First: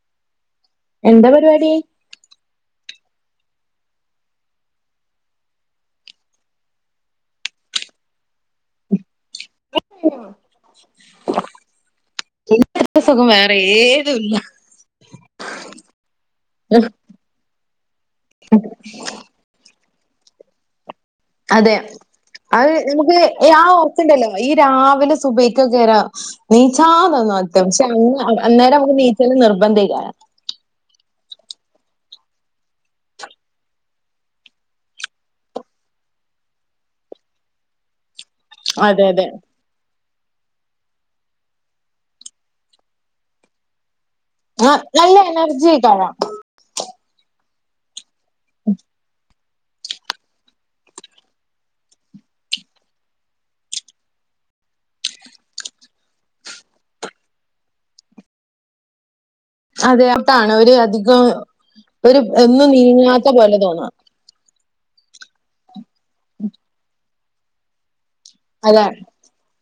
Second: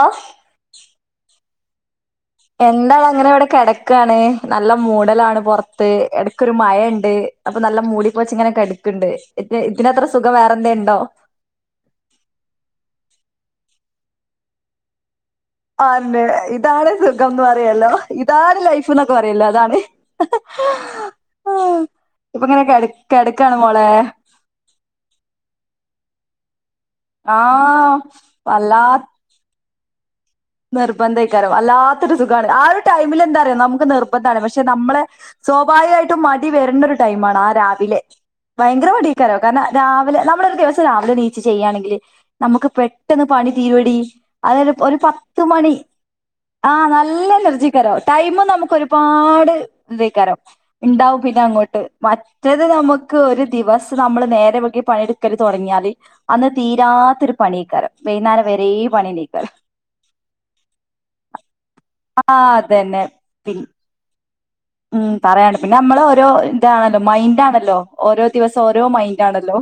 ആ എന്താ പരുപാടി എന്താവാൻ അങ്ങനെ ഇവിടെ കെടക്കാണ് നല്ല മൂടലാണ് പൊറത്ത് എടക്കൊരു മഴേണ്ട് അപ്പൊ നല്ല മൂടിപൊതച് ഇങ്ങനെ കെടക്ക്ണ്ട് ഇതിനത്ര സുഖം വേറെ എന്തേണ്ടോ ഇങ്ങനത്തെ സുഗം വേറെ ഏതുല്ല ആന്നെ ഇതാണ് സു എന്ന് പറയേല്ലോ ഇതാണ് ലൈഫ്ന്നൊക്കെ പറയല്ലോ അതാണ് അതെ ഇപ്പൊ ഇങ്ങനെ അത് കിട നിനക്ക് കിടക്കാണ് ആ മോളെ ഒറപ്പുണ്ടല്ലൊ ഈ രാവിലെ സുബഹിക്കക്കെരം നീച്ചാ തോന്നാതെ പക്ഷെ ആഹ് അന്നേരം നമ്മുക് നീ ക്കല് നിർബന്ധയിക്കാരം നിർബന്ധയിക്കാരും വല്ലാത്തൊരു സുഖാണ് ആ ഒരു ടൈമിലെന്താറിയോ നമുക്ക് നിർബന്ധാണ് പക്ഷെ നമ്മള് സ്വാഭാവികായിട്ടും മടി വെരുന്ന ഒരു ടൈമാണ് ആ രാവിലെ ഭയങ്കര അതെ അതെ മടിയായിക്കാണും കാർണം രാവിലെ നമ്മളൊരു ദിവസം രാവിലെണീച്ച് ചെയ്യാണെങ്കില് നമുക്ക് പെട്ടന്ന് പണി തീരൂടി അതൊരു ഒര് നല്ല പത്ത് എനർജി കാണാം ആഹ് നല്ല എനർജിക്കാരം ടൈമും നമുക്ക് ഒരുപാട് ഇതേക്കാരം ഇണ്ടാവും പിന്നെ അങ്ങോട്ട് മ റ്റേത് നമുക്ക് ഒരു ദിവസം നമ്മള് നേരം വൈകി പണിയട്ക്കല് തൊടങ്ങിയാല് അന്ന് തീരാത്തൊരു പണിയ്ക്കാരം വൈന്നാരം വരേ പണിയന്നെയ്ക്കാരം അതെ അതാണ് ഒര് അധികം ഒരു ആഹ് ഒന്നും അതന്നെ നീങ്ങാത്ത പോല പിന്നെ തോന്നാം ഉം പറയാണ്ടൊ പിന്നെ നമ്മളെ ഓരോ ഇതാണല്ലോ മൈൻഡാണല്ലോ ഓരോ ദിവസം ഓരോ അതെ മൈൻഡ് ണ്ടാണല്ലോ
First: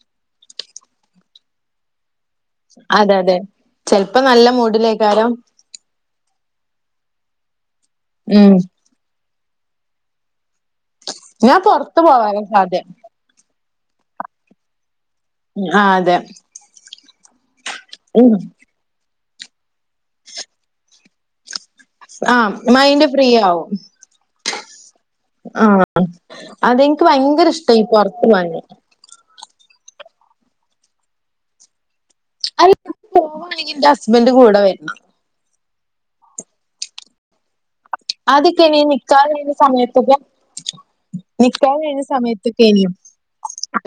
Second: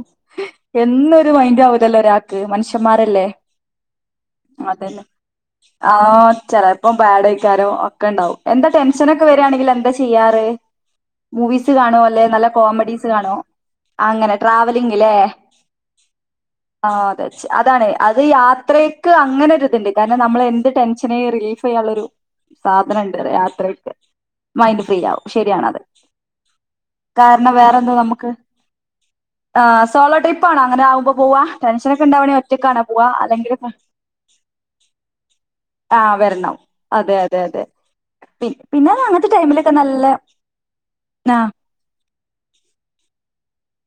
എന്നും ഒര് മൈൻഡാവുലല്ലോ ഒരാ അതെ അതെ ചെലപ്പം നല്ല അതന്നെ മൂഡിലായിക്കാരം ആഹ് ചെലപ്പം ബാഡയ്ക്കാരം ഒക്കെണ്ടാവും ഉം എന്താ ടെൻഷനൊക്കെ വര്യാണെങ്കില് എന്താ ചെയ്യാറ് ഞാൻ മൂവീസ് പുറത്തു കാണോ അല്ലെ പോവാനും നല്ല സാധ്യത കോമഡീസ് കാണോ അങ്ങനെ ട്രാവലിംഗ് ല്ലേ ആഹ് അതെ ആഹ് അതാര്ച്ച് അതാണ് അത് ഉം. യാത്രേ ക്ക് അങ്ങനൊര്ത്ണ്ട് കാരണം നമ്മളെ എന്ത് ടെൻഷനേം റിലീഫെയ്യാള്ളൊരു ആ മൈൻഡ് സാധന്ണ്ട് ഫ്രീ പറയാ ആവും യാത്രക്ക് മൈൻഡ് ഫ്രീയാവും ആ ശരിയാണത് അതെനിക്ക് ഭയങ്കര കാരണം ഇഷ്ടമായി വേറെന്താ പുറത്തു നമുക്ക് പോകാൻ ആഹ് സോളോ ട്രിപ്പാണോ അങ്ങനെ ആവുമ്പോ പോവാ ടെൻഷനൊക്കെ ഇണ്ടാവണെങ്കി അല്ല ഒറ്റക്കാണോ പോവാ അല്ലെങ്കില് പോവാണെങ്കിൽ എന്റെ ഹസ്ബൻഡ് കൂടെ വരണം ആഹ് വെർണം അതെ അതെ അതെ പി ആദ്യൊക്കാണെ ഈ പിന്നെ അങ്ങനത്തെ നിക്കാഹ് കയ്ഞ്ഞ ടൈമിലൊക്കെ നല്ല സമയത്തൊക്കെ നി ആഹ് നിക്കാഹ് കയ്ഞ്ഞ സമയത്തൊക്കെയ്നി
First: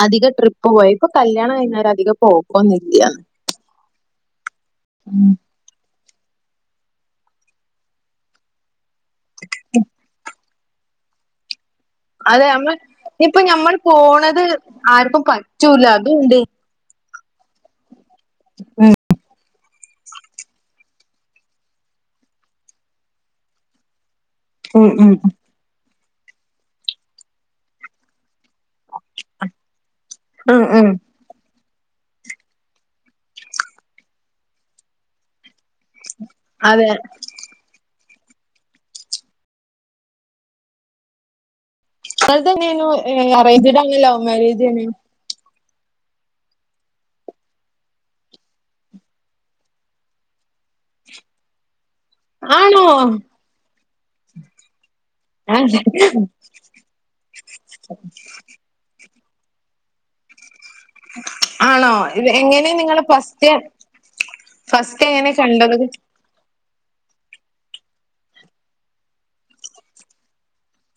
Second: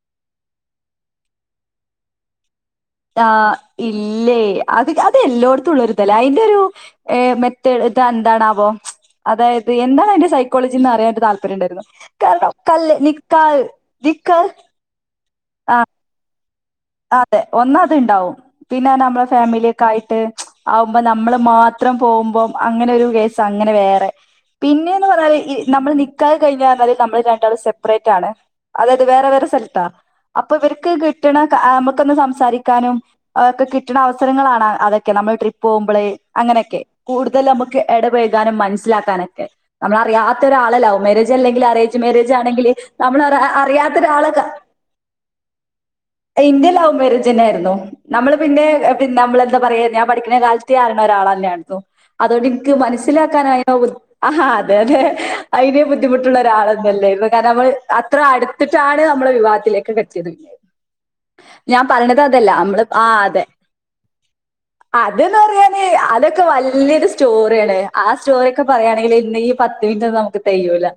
അധികം ട്രിപ്പ് പോയത് ഇപ്പം കല്യാണം കയ്ഞ്ഞോര അധികം പോക്കൊന്നുല്യാ ആഹ് ഇല്ലേ അത് അത്എല്ലോട് ത്തുള്ള ഒര്തല്ലേ അതിന്റെ ഒരു മെത്തേഡ് ഇത് എന്താണാവോ അതായത് എന്താണ് അയ്ൻ്റെ സൈ കോളജീന്ന് അറിയൻ ഒര് താല്പര്യണ്ടായിരുന്നു അതെ നമ്മള് ഇഞ്ഞ് ഇപ്പം ഞമ്മള് പോണത് നിക്കാഹ് ആർക്കും പറ്റൂല്ല അതൂണ്ട് അതെ ഒന്ന് അത്ണ്ടാവും പിന്നെ പറഞ്ഞാ ഞമ്മളെ ഫാമില്യൊക്കായിട്ട് ആ വുമ്പം നമ്മള് മാത്രം പോകുമ്പം അങ്ങനെ ഒരു കേസ് അങ്ങനെ വേറെ ഉം പിന്നെന്ന് ഉം പറഞ്ഞാല് ഈ നമ്മള് നിക്കാഹ് കഴിഞ്ഞന്നാല് നമ്മള് രണ്ടാളും സെപ്പറേറ്റ് ആണ് അതായത് വേറെ വേറെ സ്ഥലത്താ അപ്പം ഉം ഉം ഇവർക്ക് കിട്ട്ണെ ഞമ്മൊക്കൊന്ന് സംസാരിക്കാനും ഒക്കെ കിട്ട്ണ അവസരങ്ങളാണ് അതൊക്കെ നമ്മള് ട്രിപ്പ് പോകുമ്പള് അങ്ങനെക്കെ അതെ കൂടു തല് നമുക്ക് ഇടപെയകാനും മനസ്സിലാക്കാനൊക്കെ നമ്മള് അറിയാത്ത ഒരാളെ ലൗ മരേജ് അല്ലെങ്കിലും അറെയ് നിങ്ങളത് ലൗമേരേജ്ണെങ്കില് എങ്ങനേനു നമ്മള് അറേഞ്ച്ഡ് അറിയാത്ത ആണോ ലവ് ഒരാളൊക്കെ കാ മാരേജേനു ഇൻ്റെ ലൗ മേരേജെന്നെ ആയിരുന്നു നമ്മള് പിന്നെ നമ്മളെന്താ പറയാ ഞാൻ പഠിക്ക്ണെ കാലത്തേ അറിണറ ഒരാളെന്നെ ആയിരുന്നു അതോണ്ട് ഇൻക്ക് ആണോ മനസ്സിലാക്കാൻ ആയി [unintelligible] ആഹാ അതെ അതെ അതിന് ബുദ്ധിമുട്ടുള്ള ഒരാളൊന്നല്ലേരുന്നു കാരണം നമ്മള് അത്ര അടു എന്നിട്ടാണ് നമ്മള് വിവാഹത്തിലേക്ക് ഒക്കെ എത്യേത് ഞാൻ ആണോ പറിണത് ഇത് അതല്ല എങ്ങനെ നമ്മള് നിങ്ങളെ ആഹ് അതെ ഫസ്റ്റ് ഫസ്റ്റ് അത് എങ്ങനെ ന്ന് പറയാന് കണ്ടത് അതൊക്കെ വല്യൊരു സ് സ്റ്റോറിയാണ് ആ സ്റ്റോറിയൊക്കെ പറയാണെങ്കില് ഇന്ന് ഈ പത്ത് മിനിറ്റ് ഒന്നു നമുക്ക് തെയൂല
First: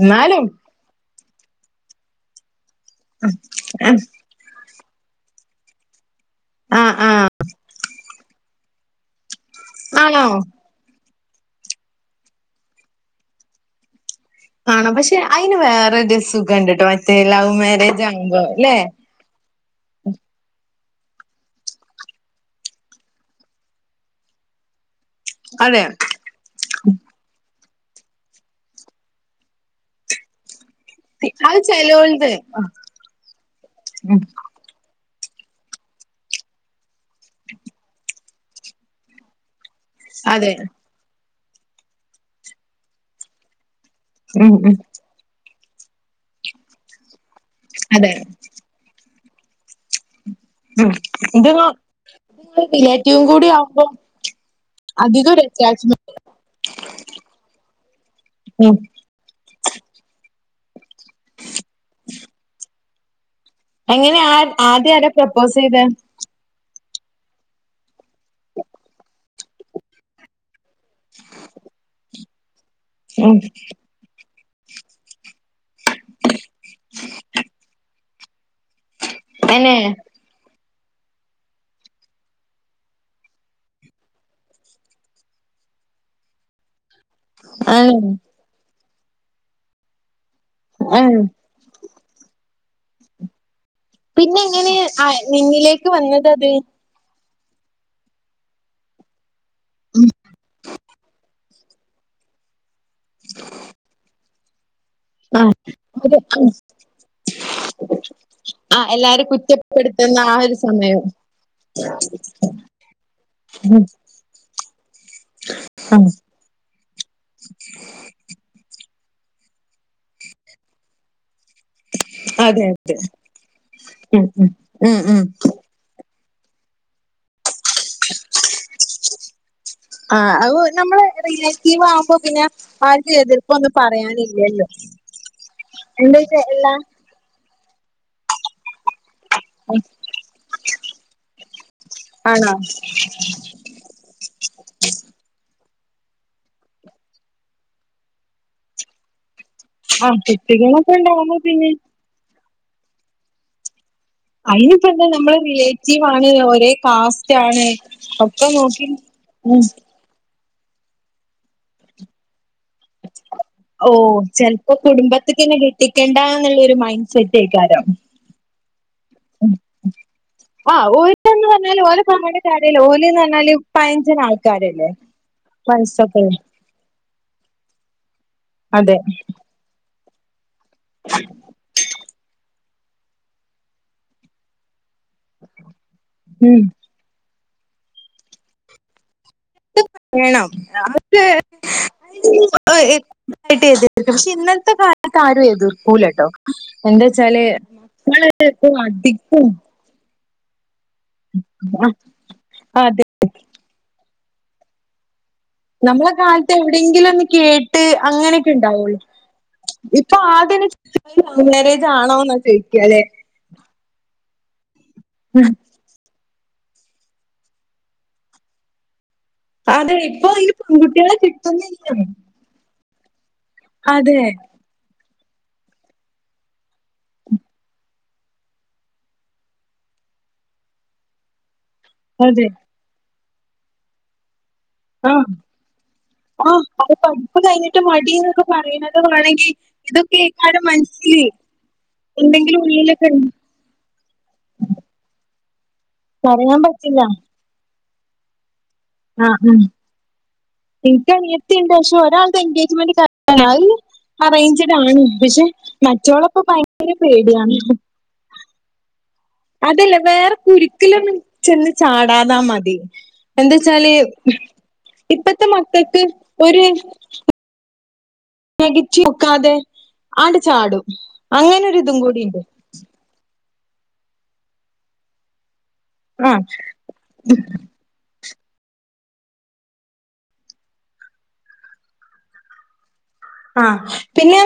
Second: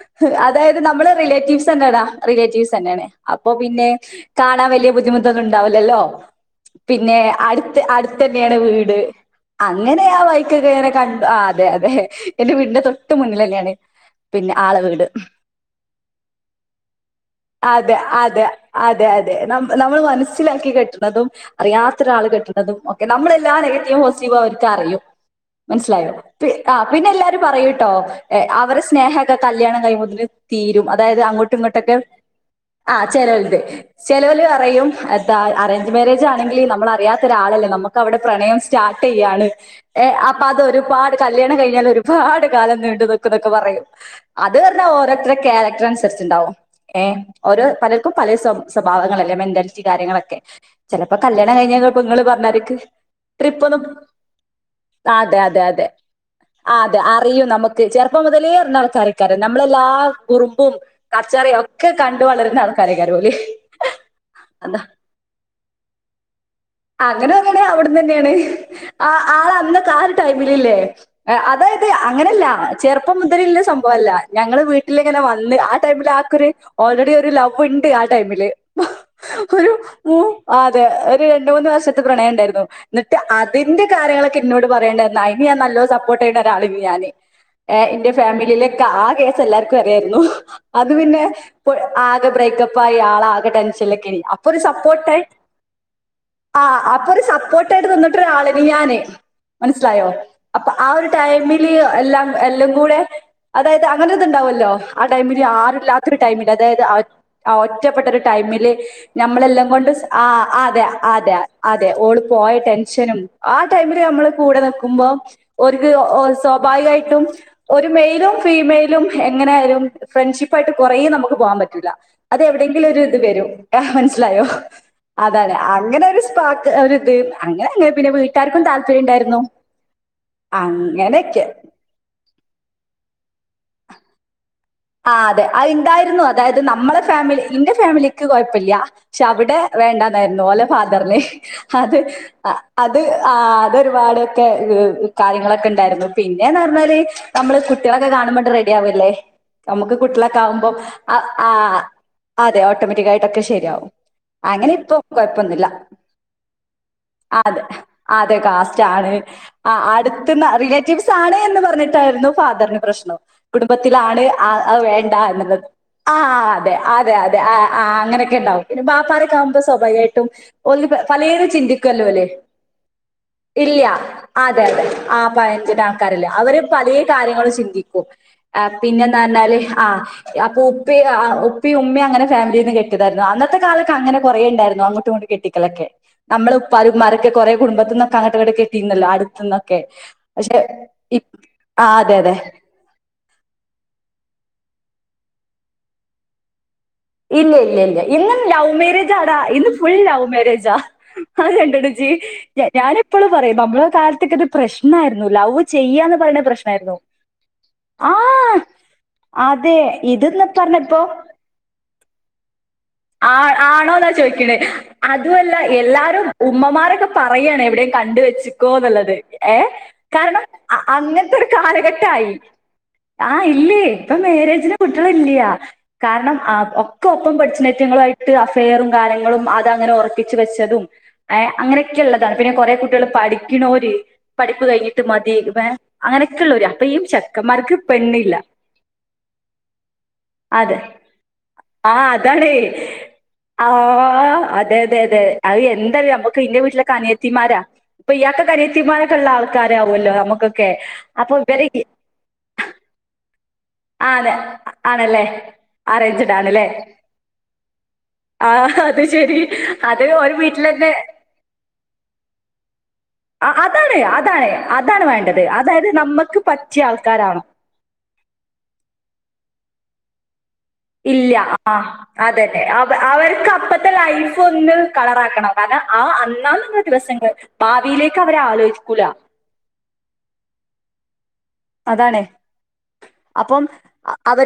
എന്നാലും അതായത് നമ്മള് റിലേറ്റീവ്സ് തന്നടാ റിലേറ്റീവ്സ് തന്നെയാണ് അപ്പം പിന്നെ കാണാൻ വല്യ ബുദ്ധിമുട്ടൊന്നും ഉണ്ടാവുലല്ലോ ആഹ് പിന്നെ ആഹ് അടുത്ത് അടു ത്തെന്യാണ് വീട് അങ്ങനെ ആ ആണോ വൈക്കൊക്കെ ഇങ്ങനെ കണ്ട് ആഹ് അതെ അതെ എന്റെ വീടിന്റെ തൊട്ട് മുന്നിലെന്നെയാണ് ആണോ പക്ഷെ അയ്ന് വേറെ സുഖണ്ട്ട്ടോ മറ്റേ ലൗവ് അതെ മാരേജ് അതെ ആവുമ്പം ല്ലെ അതെ അതെ ന നമ്മൾ മനസ്സിലാക്കി കെട്ട്ണതും അറിയാത്തൊരാണ് കെട്ട്ണതും ഒക്കെ നമ്മളെല്ലാ നെഗറ്റീവും പോസിറ്റീവും അവർക്ക് അറിയും അതെ മനസ്സിലായോ പി ആഹ് പിന്നെ എല്ലാരും പറയൂട്ടോ അവരെ സ്നേഹോക്കെ കല്യാണം കയ്യുമ്പോത്തിന് തീരും അതായത് അങ്ങോട്ടും അത് ഇങ്ങോട്ടൊക്കെ ചെലോൽത് ആ ചിലെല്ത് ഉം ചില പറയും എത്താ അറേഞ്ച് മാരേജ് ആണെങ്കിൽ നമ്മള് അറിയാത്ത ഒരാളല്ലേ നമുക്ക് അവിടെ പ്രണയം സ്റ്റാർട്ട് ചെയ്യയാണ് ഏ അപ്പൊ അതെ അതൊരുപാട് കല്യാണം കഴിഞ്ഞാൽ ഒരുപാട് കാലം നീണ്ടു നിക്കുന്നൊക്കെ പറയും ഉം അത് ഉം പറഞ്ഞാൽ ഓരോരുടെ ക്യാരക്ടർ അനുസരിച്ചുണ്ടാവും ഏഹ് ഓരോ അതെ പലർക്കും പല സ്വാഭാ സ്വഭാവങ്ങള അല്ലെ മെന്റാലിറ്റി കാര്യങ്ങളൊക്കെ ഉം ചിലപ്പോ ഇത് കല്യാണം കഴിഞ്ഞാൽ ചെലപ്പം നിങ്ങള് പറഞ്ഞമാതിരിക്ക് റിലേറ്റീവും കൂടി ട്രിപ്പ് ഒന്നും ആവുമ്പോ അധിക അതെ ഒരു അതെ അതെ അറ്റാച്ച്മെന്റ് ആ അതെ അറിയും നമുക്ക് ചെറുപ്പം മുതലേ ഉം അറിണ അള്ക്കാര് ക നമ്മളെല്ലാ കുറുമ്പും കച്ചറ ഒക്കെ കണ്ട വളരുന്നാണ് ആളകാര്യ യക്കാരം ഓല് എങ്ങനെയ ആ ആദ്യം ആരാ പ്രപ്പോസ് ചെയ്ത അങ്ങനെ തോന്നാണെങ്കി അവിടന്ന് തന്നെയാണ് ആ ആള അന്നക്കെ ആ ഒരു ടൈമിലല്ലേ അതായത് അങ്ങനെയല്ല ചെറുപ്പ ഉം മുതല് ഇല്ല സംഭവല്ല ഞങ്ങള് വീട്ടിലിങ്ങനെ വന്ന് ആ ടൈമില് ആക്കൊരു ഓൾറെഡി ഒരു ലവ് ഉണ്ട് ആ ടൈമില് ഒരു തന്നെ മൂ അതെ ഒരു രണ്ട മൂന്ന് വർഷത്തെ പ്രണയം ഉണ്ടായിരുന്നു എന്നിട്ട് അതിന്റെ കാര്യങ്ങളൊക്കെ എന്നന്നോട് പറയേണ്ടന്ന അയ്ന് ഞാൻ നല്ലോ സപ്പോർട്ട് ചെയ്യണ്ട ഒരാളി ഞാന് ആണ് എന്റെ ഫാമിലിയിലൊക്കെ ആ കേസ് എല്ലാർക്കും അറിയായിരുന്നു അത് ആഹ് പിന്നെ ഇ ആകെ ബ്രേക്കപ്പ് ആയി. ആള് ആകെ ടെൻ ഷനൊക്കെ പിന്നെ അപ്പൊരു എങ്ങനെ ആ സപ്പോർട്ട് നിന്നിലേക്ക് വന്നത് അത് [unintelligible] ആ അപ്പൊ രു സപ്പോർട്ട് ടുന്നിന്നിട്ട് ഒരാള്. നി ഞാന് മനസ്സിലയൊ. അപ്പൊ ആ ഒരു ടൈമില് എല്ല എല്ലം കൂടെ. അതായത് അങ്ങനെ ഒതു ഇത് ഇണ്ടാവല്ലോ. ആ ടൈമില്. ആഹ് ആരുല്ലാത്തൊരു ഒരു ഉം. ടൈമില്. അതായത് ഒറ്റപ്പെട്ട ഒരു മില് ആ എല്ലാരും നമ്മളെല്ലം കൊണ്ടുസ്. കുറ്റപ്പെടുത്തുന്ന ആ ഒരു അതെ സമയം അതെ അതെ ഓള് പോയ ടെൻഷനും ആ ഉം ടൈമില് നമ്മള് കൂടെ നിക്കുമ്പം ഒ ഓർക്ക് ഉം. സ്വാഭാവികായിട്ടും. ഒരു മെയിലും ഫീമെയിലും എങ്ങനെ ആയിലും ഫ്രണ്ട്ഷിപ്പ് ആയിട്ട് കൊറേ നമക്ക് പോകാൻ പറ്റൂല്ല. അതെ അതെ വെരും ഉം മനസ്സിലായോ. ഉം ഉം ഉം അതാണ്. അങ്ങനെ ഒരു സാക്ക് അങ്ങനെങ്ങെ പിന്നെ വീട്ടാർക്കും താല്പര്യം ഉണ്ടായിരുന്നു. അങ്ങനെയൊക്കെ. ഇതാവുമ്പൊ പിന്നെ ആർക്ക് എതിർപ്പ് ഒന്നും പറയാനില്ലല്ലോ. ആ അതെ. അത് ഇണ്ടായിരുന്നു. എന്താച്ച അതായത് എല്ലാ നമ്മളെ ഫാമിലി ഇന്റെ ഫാമിലിക്ക് കൊഴപ്പല്ല. പക്ഷെ അവിടെ വേണ്ടന്നായിരുന്നു. ഓലെ ഫാദറിന്. അത് ആണോ അത് ആ ഒരുപാട് ഒക്കെ കാര്യങ്ങളൊക്കെ ഇണ്ടായിരുന്നു. പിന്നെന്ന് പറ്ഞ്ഞാല് നമ്മള് കുട്ട്യേളൊക്കെ കാണുമ്പ അയാവല്ലെ. നമുക്ക് ആഹ് കുട്ട്യേളൊക്കെ ആകുമ്പം. കുട്ടികളൊക്കെ ഉണ്ടാവുമ്പോ ആ പിന്നെ അതെ. ഓട്ടോമാറ്റിക് ആയിട്ടൊക്കെ ശരിയാവും. അങ്ങനെ അയിനിപ്പോ ഇപ്പ എന്താ നമ്മള് കുഴപ്പൊന്നുല്ല. റിലേറ്റീവ് ആണ് ഒരേ കാസ്റ്റ് അതെ ആണ് അതെ ഒക്കെ നോക്കി കാസ്റ്റാണ്. ഉം ആ അടുത്ത്ന്ന റിലേറ്റീവ്സ് ആണ് എന്ന് പറഞ്ഞിട്ടായിരുന്നു ഫാദറിന് പ്രശ്നം. ഓഹ് കുടുംബത്തിലാണ് ആ ചെലപ്പോ അ വേണ്ട. കുടുംബത്തിക്കന്നെ എന്ന്ള്ളത്. ആ കെട്ടിക്കണ്ട അതെ എന്നുള്ളൊരു മൈൻഡ് അതെ സെറ്റ് അതെ ആ ആ ആയിക്കാരം അങ്ങനെയൊക്കെ ഇണ്ടാവും. പിന്നെ ബാപ്പാരൊക്ക ആകുമ്പം സ്വാഭാവികായിട്ടും ആഹ് ഒന്ന് ഓല്ന്ന് പലയരും പറഞ്ഞാല് ഓലെ ചിന്തിക്കല്ലോ ഓല്. പറഞ്ഞിട്ട് കാര്യല്ല ഓല്ന്ന് പറഞ്ഞാല് ഇല്ല പഴഞ്ചൻ അതെ അതെ. ആൾക്കാരല്ലേ ആ പതിനഞ്ചിന്റെ വയസ്സൊക്കെ ആൾക്കാരല്ലെ അവര് പലേ കാര്യങ്ങളും ചിന്തിക്കും. അതെ പിന്നെന്ന് പറഞ്ഞാല് ആ. അപ്പൊ ഉപ്പി ഉപ്പി ഉമ്മി അങ്ങനെ ഫാമിലിന്ന് കെട്ടി അന്നത്തെ കാലൊക്കെ അങ്ങനെ കൊറേ ഇണ്ടായിരുന്നു. അങ്ങോട്ടും ഇങ്ങട്ട് കെട്ടിക്കലൊക്കെ നമ്മള് ഉം ഉപ്പാര ഉമാരെ ക്കെ കുടുംബത്തിന്നൊക്കെ അങ്ങട്ടു ഇങ്ങടൊ കെട്ടയിന്ന അടുത്തന്ന് - ക്കെ വേണം പക്ഷെ ആ അതെ അതെ. യിട്ട് എതിർക്കും പക്ഷെ ഇന്നത്തെ കാലത്ത് ആരും എതർക്കൂല കെട്ടോ. എന്തോയ്ച്ചാല് ഇല്ല ഇല്ല ഇല്ല. ഇങ്ങളെ ഇന്നും ലൗ [unintelligible] മാരേജാടാ. അധികം ഇന്ന് ഫുൾ ലവ് മാരേജാ. അത് കണ്ട്‌ണൊ ഇജ്. ഞാന് അതെ എപ്പളും പറയും. നമ്മളെ കാലത്തൊക്കെ ഇത് പ്രശ്നായിരുന്നു. നമ്മളെ ചെയ്യാന്ന് പറയണ കാലത്ത് പ്രശ്നായിരുന്നു. എവിടെയെങ്കിലും ഒന്ന് കേട്ട് അങ്ങനെയൊക്കെ ആഹ് ഉണ്ടാവൊള്ളൂ. അതെ ഇപ്പൊ ഇതെന്ന് ആദ്യം പറഞ്ഞപ്പോ ന്നെ ലവ് മാരേജ് ആണോ എന്നാ ചോയ്ക്കല്ലെ ആ. ആണോന്നാ ചോദിക്ക്ണെ അതുമല്ല - എല്ലാരും ഉമ്മമാരൊക്കെ പറയാണ് എവിടെയും കണ്ട് വെച്ചക്കോന്നുള്ളത്. ഏഹ്. അതെ ഇപ്പൊ കാരണം ഈ പെൺകുട്ടികളെ അങ്ങൻത്തൊരു കിട്ടുന്നില്ല കാലഘട്ടായി. ആ ഇല്ലേയ്. ഇപ്പ അതെ മാരേജിന് കുട്ട്യേളില്ല. കാരണം ഒക്കെ ഒപ്പം പഠിച്ച ങ്ങളായിട്ട് അഫെയറും കാലങ്ങളും അതങ്ങനെ ഒറപ്പിച്ച് വെച്ചതും. ഏ അങ്ങനൊക്കെ ഇള്ളതാ. അതെ പിന്നെ കൊറെ കുട്ടികള് പഠിക്കണോര് പഠിപ്പു കയിഞ്ഞി ആ. ആ. അത് ഈ പഠിപ്പ് ചെക്കന്മാർക്ക് കയിഞ്ഞിട്ട് പെണ്ണില്ല മടിന്നൊക്കെ പറിണത് വേണങ്കി ഇതൊക്കെക്കാരം അതെ മൻസില് ആഹ്. അതാണ്. [unintelligible] ആ അതെ അതെ അതെ. അതെന്തറിയ നമ്മുക്ക് ന്റെ പറയാൻ പറ്റില്ല വീട്ടിലെക്കനിയത്തിമാരാ ഇപ്പിയാക്ക് അനത്തിമാരക്കെള്ള ആ ആ ആൾക്കാരാവുല്ലോ നമുക്കൊക്കെ എനിക്ക് അപ്പൊ ഇവര് അനിയത്തിയുണ്ട് പക്ഷെ ഒരാളുടെ എൻഗേജ്മെന്റ് കഴിഞ്ഞു അത് ആന്ന് അറേഞ്ച്ഡ് ആണ് ആണല്ലേ പക്ഷെ അറേഞ്ച്ഡ് മറ്റോളൊക്കെ ആണല്ലേ ഭയങ്കര പേടിയാണ് ആഹാ അത് ശെരി അതല്ലേ വേറെ കുരുക്കിലൊന്നും ചെന്ന് ചാടാതാ മതി എന്താ ആഹ് വച്ചാല് അതാണ് അതാണ് അതാണ് വേണ്ടത് ഇപ്പത്തെ അതായത് മക്കക്ക് നമ്മക്ക് ഒരു പറ്റിയ ആൾക്കാരാവണം [unintelligible] നോക്കാതെ ആണ്ട് ചാടും ഇല്ല അങ്ങനെ ആ ഒരു ഇതും കൂടി ഉണ്ട് അതെന്നെ അവർക്കപ്പത്തെ ലൈഫ് ഒന്ന് കളറാക്കണം കാരണ ആ അന്നാന്ന ദിവസങ്ങൾ ഭാവിയിലേക്ക് അവര് ആലോചിക്കൂല അതാണേ ആഹ് പിന്നെ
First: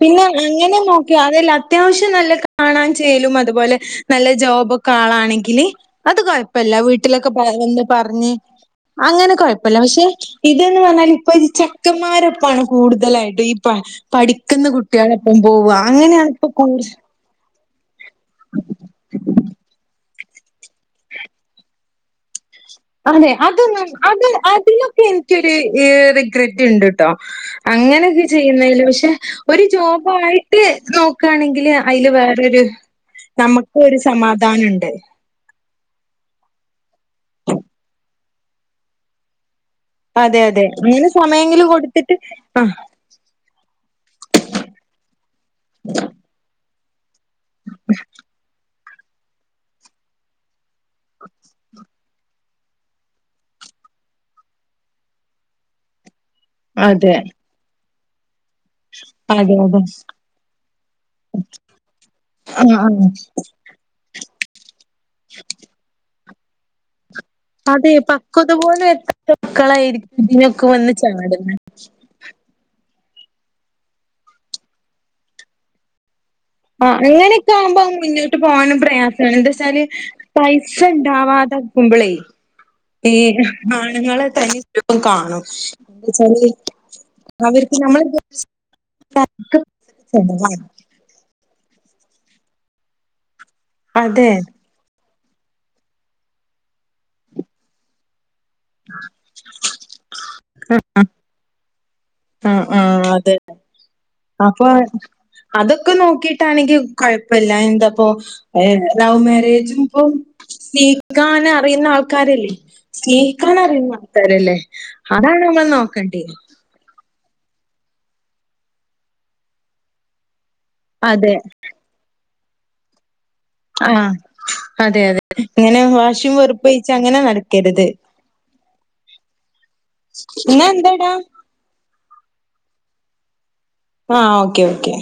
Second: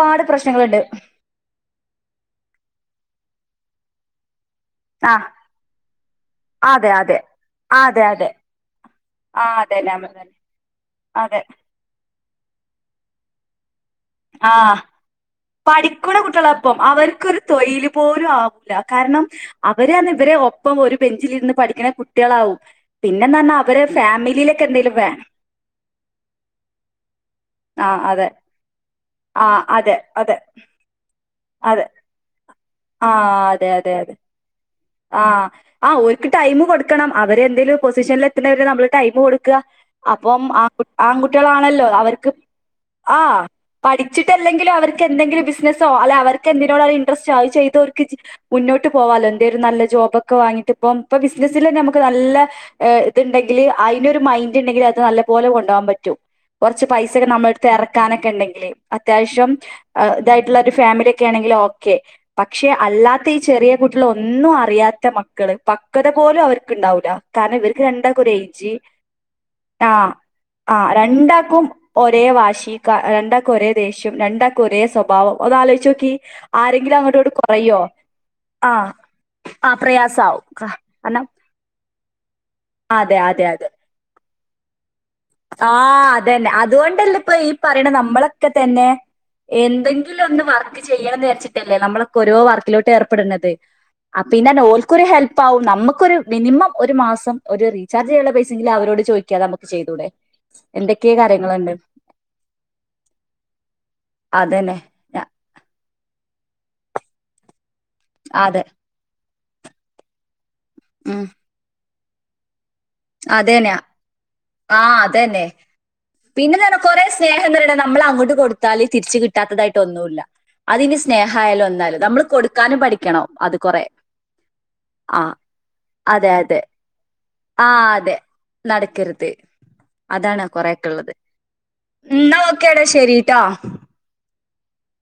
പിന്നെ അങ്ങനെ പ്രശ്നങ്ങളുണ്ട് നോ അതെല്ല അത്യാവശ്യം നല്ല കാണാൻ ചേലും അതുപോലെ നല്ല ജോബ് ആ ആളാണെങ്കില് അത് കൊയപ്പല്ല അതെ അതെ വീട്ടിലൊക്കെ വന്ന് അതെ അതെ പറഞ്ഞ് അങ്ങനെ ആ കൊഴപ്പില്ല അതന്നെ പക്ഷെ അതന്നെ ഇതന്ന് പറഞ്ഞാൽ അതെ ഇപ്പൊരു ചെ ഇക്കന്മാരൊപ്പാണ് കൂടുതലായിട്ടും ഈ പ ആ പഠിക്കുന്ന കു കുട്ടികളോടൊപ്പം പോവുവ അങ്ങനെയാണിപ്പ കു തൊയില് പോലും ആവൂല്ല കാരണം അവരാന്ന് ഇവരെ ഒപ്പം ഒരു ബെഞ്ചിലിരുന്ന് പഠിക്കണ കുട്ടികളാവും അതെ പിന്നെന്ന് പറഞ്ഞാൽ അവരെ അതൊന്നും അത് ഫാമിലിയിലൊക്കെ എന്തെങ്കിലും അതിനൊക്കെ വേണം എനിക്കൊരു റിഗ്രെറ്റ് ഇണ്ട്ട്ടോ ആ അങ്ങനെയക്കെ അതെ ചെയ്യുന്നേലും പക്ഷെ ആ ഒരു അതെ അതെ ജോബായിട്ട് നോ ക്കാണെങ്കില് അതെ അയില് വേറരു ആ നമുക്ക് ഒരു സമാധാനുണ്ട് ആഹ് ആ ഓരുക്ക് ടൈമ് കൊടുക്കണം അവരെന്തേലും പൊസിഷനിലെത്തുന്നവരെ നമ്മള് ടൈമ് കൊടുക്ക അതെ അപ്പം അതെ ആൺ അങ്ങനെ സമയെങ്കിലും ആൺകുട്ടികളാണല്ലോ കൊടുത്തിട്ട് അവർക്ക് ആഹ് ആ പഠിച്ചിട്ടല്ലെങ്കിലും അവർക്കെന്തെങ്കിലും ബിസിനസ്സോ അല്ലെ അവർക്കെന്തിനോട ഇൻട്രസ്റ്റ് അത് ചെയ്തവർക്ക് മുന്നോട്ട് പോവാല്ലോ എന്തേലും നല്ല ജോബൊക്കെ വാങ്ങിട്ട് ഇപ്പം ഇപ്പ ബിസിനസല് തന്നെ നമുക്ക് നല്ല ഏ ഇതുണ്ടെങ്കില് അയിനൊരു മൈൻഡ് ഇണ്ടെങ്കില് അത് നല്ലപോലെ കൊണ്ടുപോവാൻ പറ്റും കൊറച്ച് അതെ പൈസൊക്കെ നമ്മളടു ഇറക്കാനക്കെയിണ്ടെങ്കില് അത്യാവശ്യം അതെ അതെ ഇതായിട്ടുള്ളരു ഫാമിലിയക്കെ ആണെങ്കില് ഓക്കെ പക്ഷെ ആഹ് ആഹ് അല്ലാത്ത ഈ ചെറിയ കുട്ടിള് ഒന്നും അറിയാത്ത മക്കള് പക്വത പോലും അവർക്ക്ണ്ടാവൂല കാരണം ഇവർക്ക് അതെ രണ്ടാക്കും ഒരു പക്വത ഏജ് പോലും എത്താത്ത ആഹ് മക്കളായിരിക്കും ഇതിനൊക്കെ ആഹ് വന്ന് ചാടുന്നെ രണ്ടാക്കും ഒരേ വാശി രണ്ടാക്കും ഒരേ ദേഷ്യം രണ്ടാക്കും ഒരേ സ്വഭാവം ഒന്നലോചിച്ച് നോക്കി ആ ആരെങ്കിലും അങ്ങോട്ടും ഇങ്ങോട്ടും കുറയോ അങ്ങനൊക്കാമ്പ മുന്നോട്ട് പോവാനും ആഹ് പ്രയാ എന്താ ആഹ് വെച്ചാല് പ്രയാസാവും ക- കാരണം പൈസണ്ടാവാതെ നിക്കുമ്പളെ ഈ അതെ അതെ അതെ ആണുങ്ങളെ തനി [unintelligible] കാണും എന്താ ആഹ് വെച്ചാല് അതന്നെ അതൊണ്ടല്ലേ ഇപ്പൊ ഈ അവർക്ക് പറയണ നമ്മള് നമ്മളക്കെ തന്നെ എന്തെങ്കിലൊന്ന് ചെലവാണ് വർക്ക് ചെയ്യണന്ന് വെച്ചിട്ടില്ലേ നമ്മളക്ക ഓരോ വർക്കിലോട്ട് ഏർപ്പെടുന്നത് അതെ പിന്നെ ഓർ ഒരു ഹെൽപാവും നമുക്കൊരു മിനിമം ഒരു മാസം ഒരു ചാർജ് ചെയ്യാനുള്ള പൈസങ്കിലും അവരോട് ചോദിക്കാതെ നമക്ക് ചെയ്തൂടെ എന്തൊക്കെ കാര്യങ്ങള്ണ്ട് ആഹ് ആഹ് അതെ അപ്പൊ അതന്നെ ഞാ- അതൊക്കെ നോക്കീട്ടാണെങ്കി കൊഴപ്പല്ല എന്താപ്പോ അതെ ഏഹ് ലവ് മാരേജും ഇപ്പം ഉം സ്നേഹിക്കാനറീന്ന ആൾക്കാരല്ലേ സ്നേഹിക്കാൻ അതന്നെ അറീന്ന ആൾക്കാരല്ലേ ആ അതാണ് അതന്നെ നമ്മൾ നോക്കണ്ടെ പിന്നെ തന്നെ കൊറേ സ്നേഹം തരണം നമ്മൾ അങ്ങോട്ട് കൊടുത്താല് തിരിച്ച് കിട്ടാത്തതായിട്ട് ഒന്നുല്ല അതിനി അതെ സ്നേഹായാലും എന്തായാലും നമ്മൾ കൊടുക്കാനും പഠിക്കണം അത് കൊറേ ആഹ് അതെ ആ അതെ ഇങ്ങനെ വാശിം വെറുപ്പയ്ച്ച് അങ്ങനെ നട ആഹ് അതെ നടക്കര്ത് അതാണ് എന്നാ കൊറെ ഒക്കെളളത് എന്താടാ ന്നാ ഓക്കെടാ ശെരിട്ടോ ആഹ് ഓക്കെ ഓക്കെ